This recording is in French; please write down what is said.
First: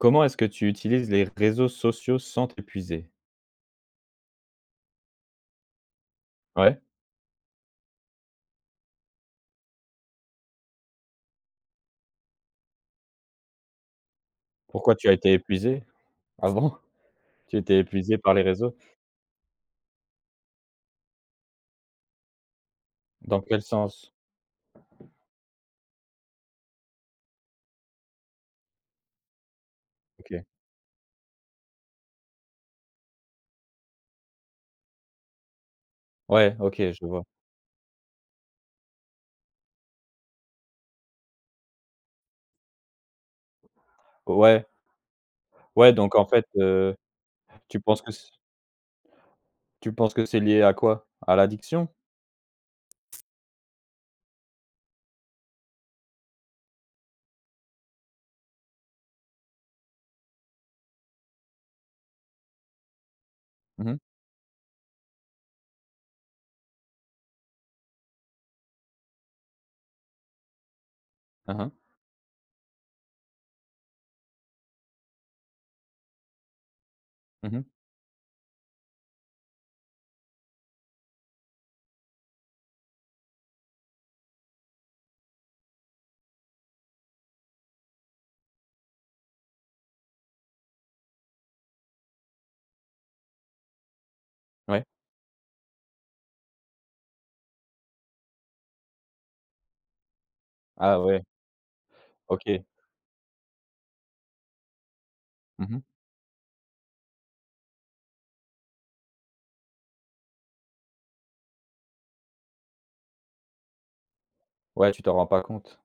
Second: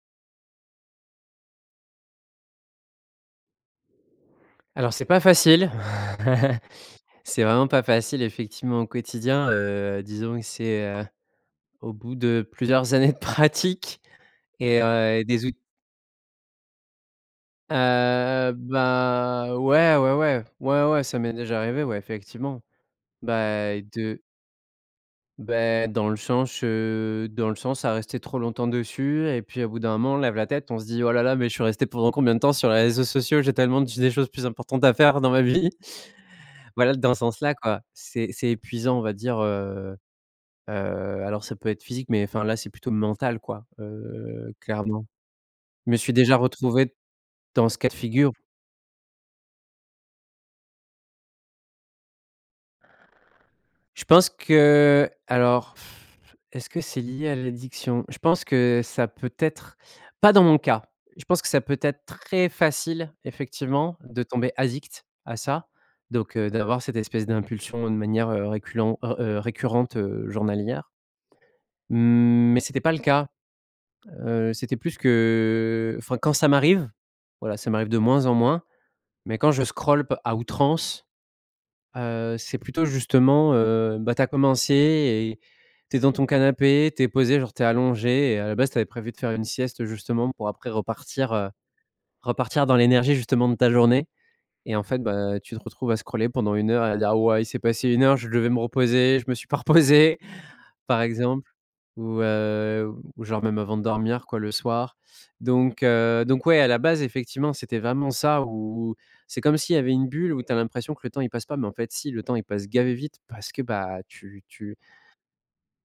Comment est-ce que tu utilises les réseaux sociaux sans t'épuiser? Alors c'est pas facile. Ouais. C'est vraiment pas facile effectivement au quotidien, heu, disons que c'est heu, au bout de plusieurs années de pratique et Pourquoi tu as heu, et été des ou épuisé? Ah bon? Tu étais épuisé par les hem, réseaux? bah, ouais. Ouais, ouais. Ouais, ouais, ça m'est déjà arrivé, ouais, effectivement, Dans quel bah sens? de bah, dans le sens, heu, dans le sens à rester trop longtemps dessus et puis, au bout d'un moment, on lève OK. la tête, on se dit: «Oh là là, mais je suis resté pendant combien de temps sur les réseaux sociaux? J'ai tellement d des choses plus importantes à faire dans ma vie». Ouais. OK, Voilà, je dans ce vois. sens-là, quoi. C'est c'est épuisant on va dire, heu heu, alors, ça peut être physique, mais enfin, là, c'est plutôt mental, quoi, heu, Ouais clairement. ouais. Je Ouais, me suis donc, en déjà fait, heu, retrouvé dans ce tu cas de penses que c'est figure. tu penses que c'est lié à quoi? À l'addiction? Je pense qu'alors, est-ce que c'est lié à l'addiction? Je pense que, ça peut être pas dans mon cas. Je pense que ça peut être très facile, Mmh mh. effectivement, de tomber addict à ça. Donc heu, d'avoir cette espèce d'impulsion de manière, heu, reculent, heu, récurrente, heu, journalière Mmh mh. mmh, mais c'était pas le cas, heu, c'était plus qu'enfin quand ça m'arrive. Mmh Voilà, mh. ça m'arrive de moins en moins. Mais quand je scroll p à outrance, heu, c'est plutôt justement, heu, bah, tu as commencé et tu es devant ton canapé, tu es posé, genre, tu es allongé, et à la base, tu avais prévu de faire une sieste justement pour après repartir, heu, repartir dans l'énergie justement de ta journée. Et en Ouais. fait, bah, tu te retrouves à scroller pendant 1 heure, à dire: «Wow! Il s'est passé 1 heure, je devais me reposer, je me suis pas reposé», Ah par ouais. exemple. Ou OK. heu, ou genre, même avant de dormir, quoi, le soir. Mmh Donc mh. heu, donc ouais, à la base effectivement, c'était vraiment ça, ou ou c'est comme s'il y avait une bulle où tu as l'impression que le temps, il passe pas mais en fait, si, le temps, il passe gavé et vite parce que tu tu Ouais, tu t'en rends pas compte.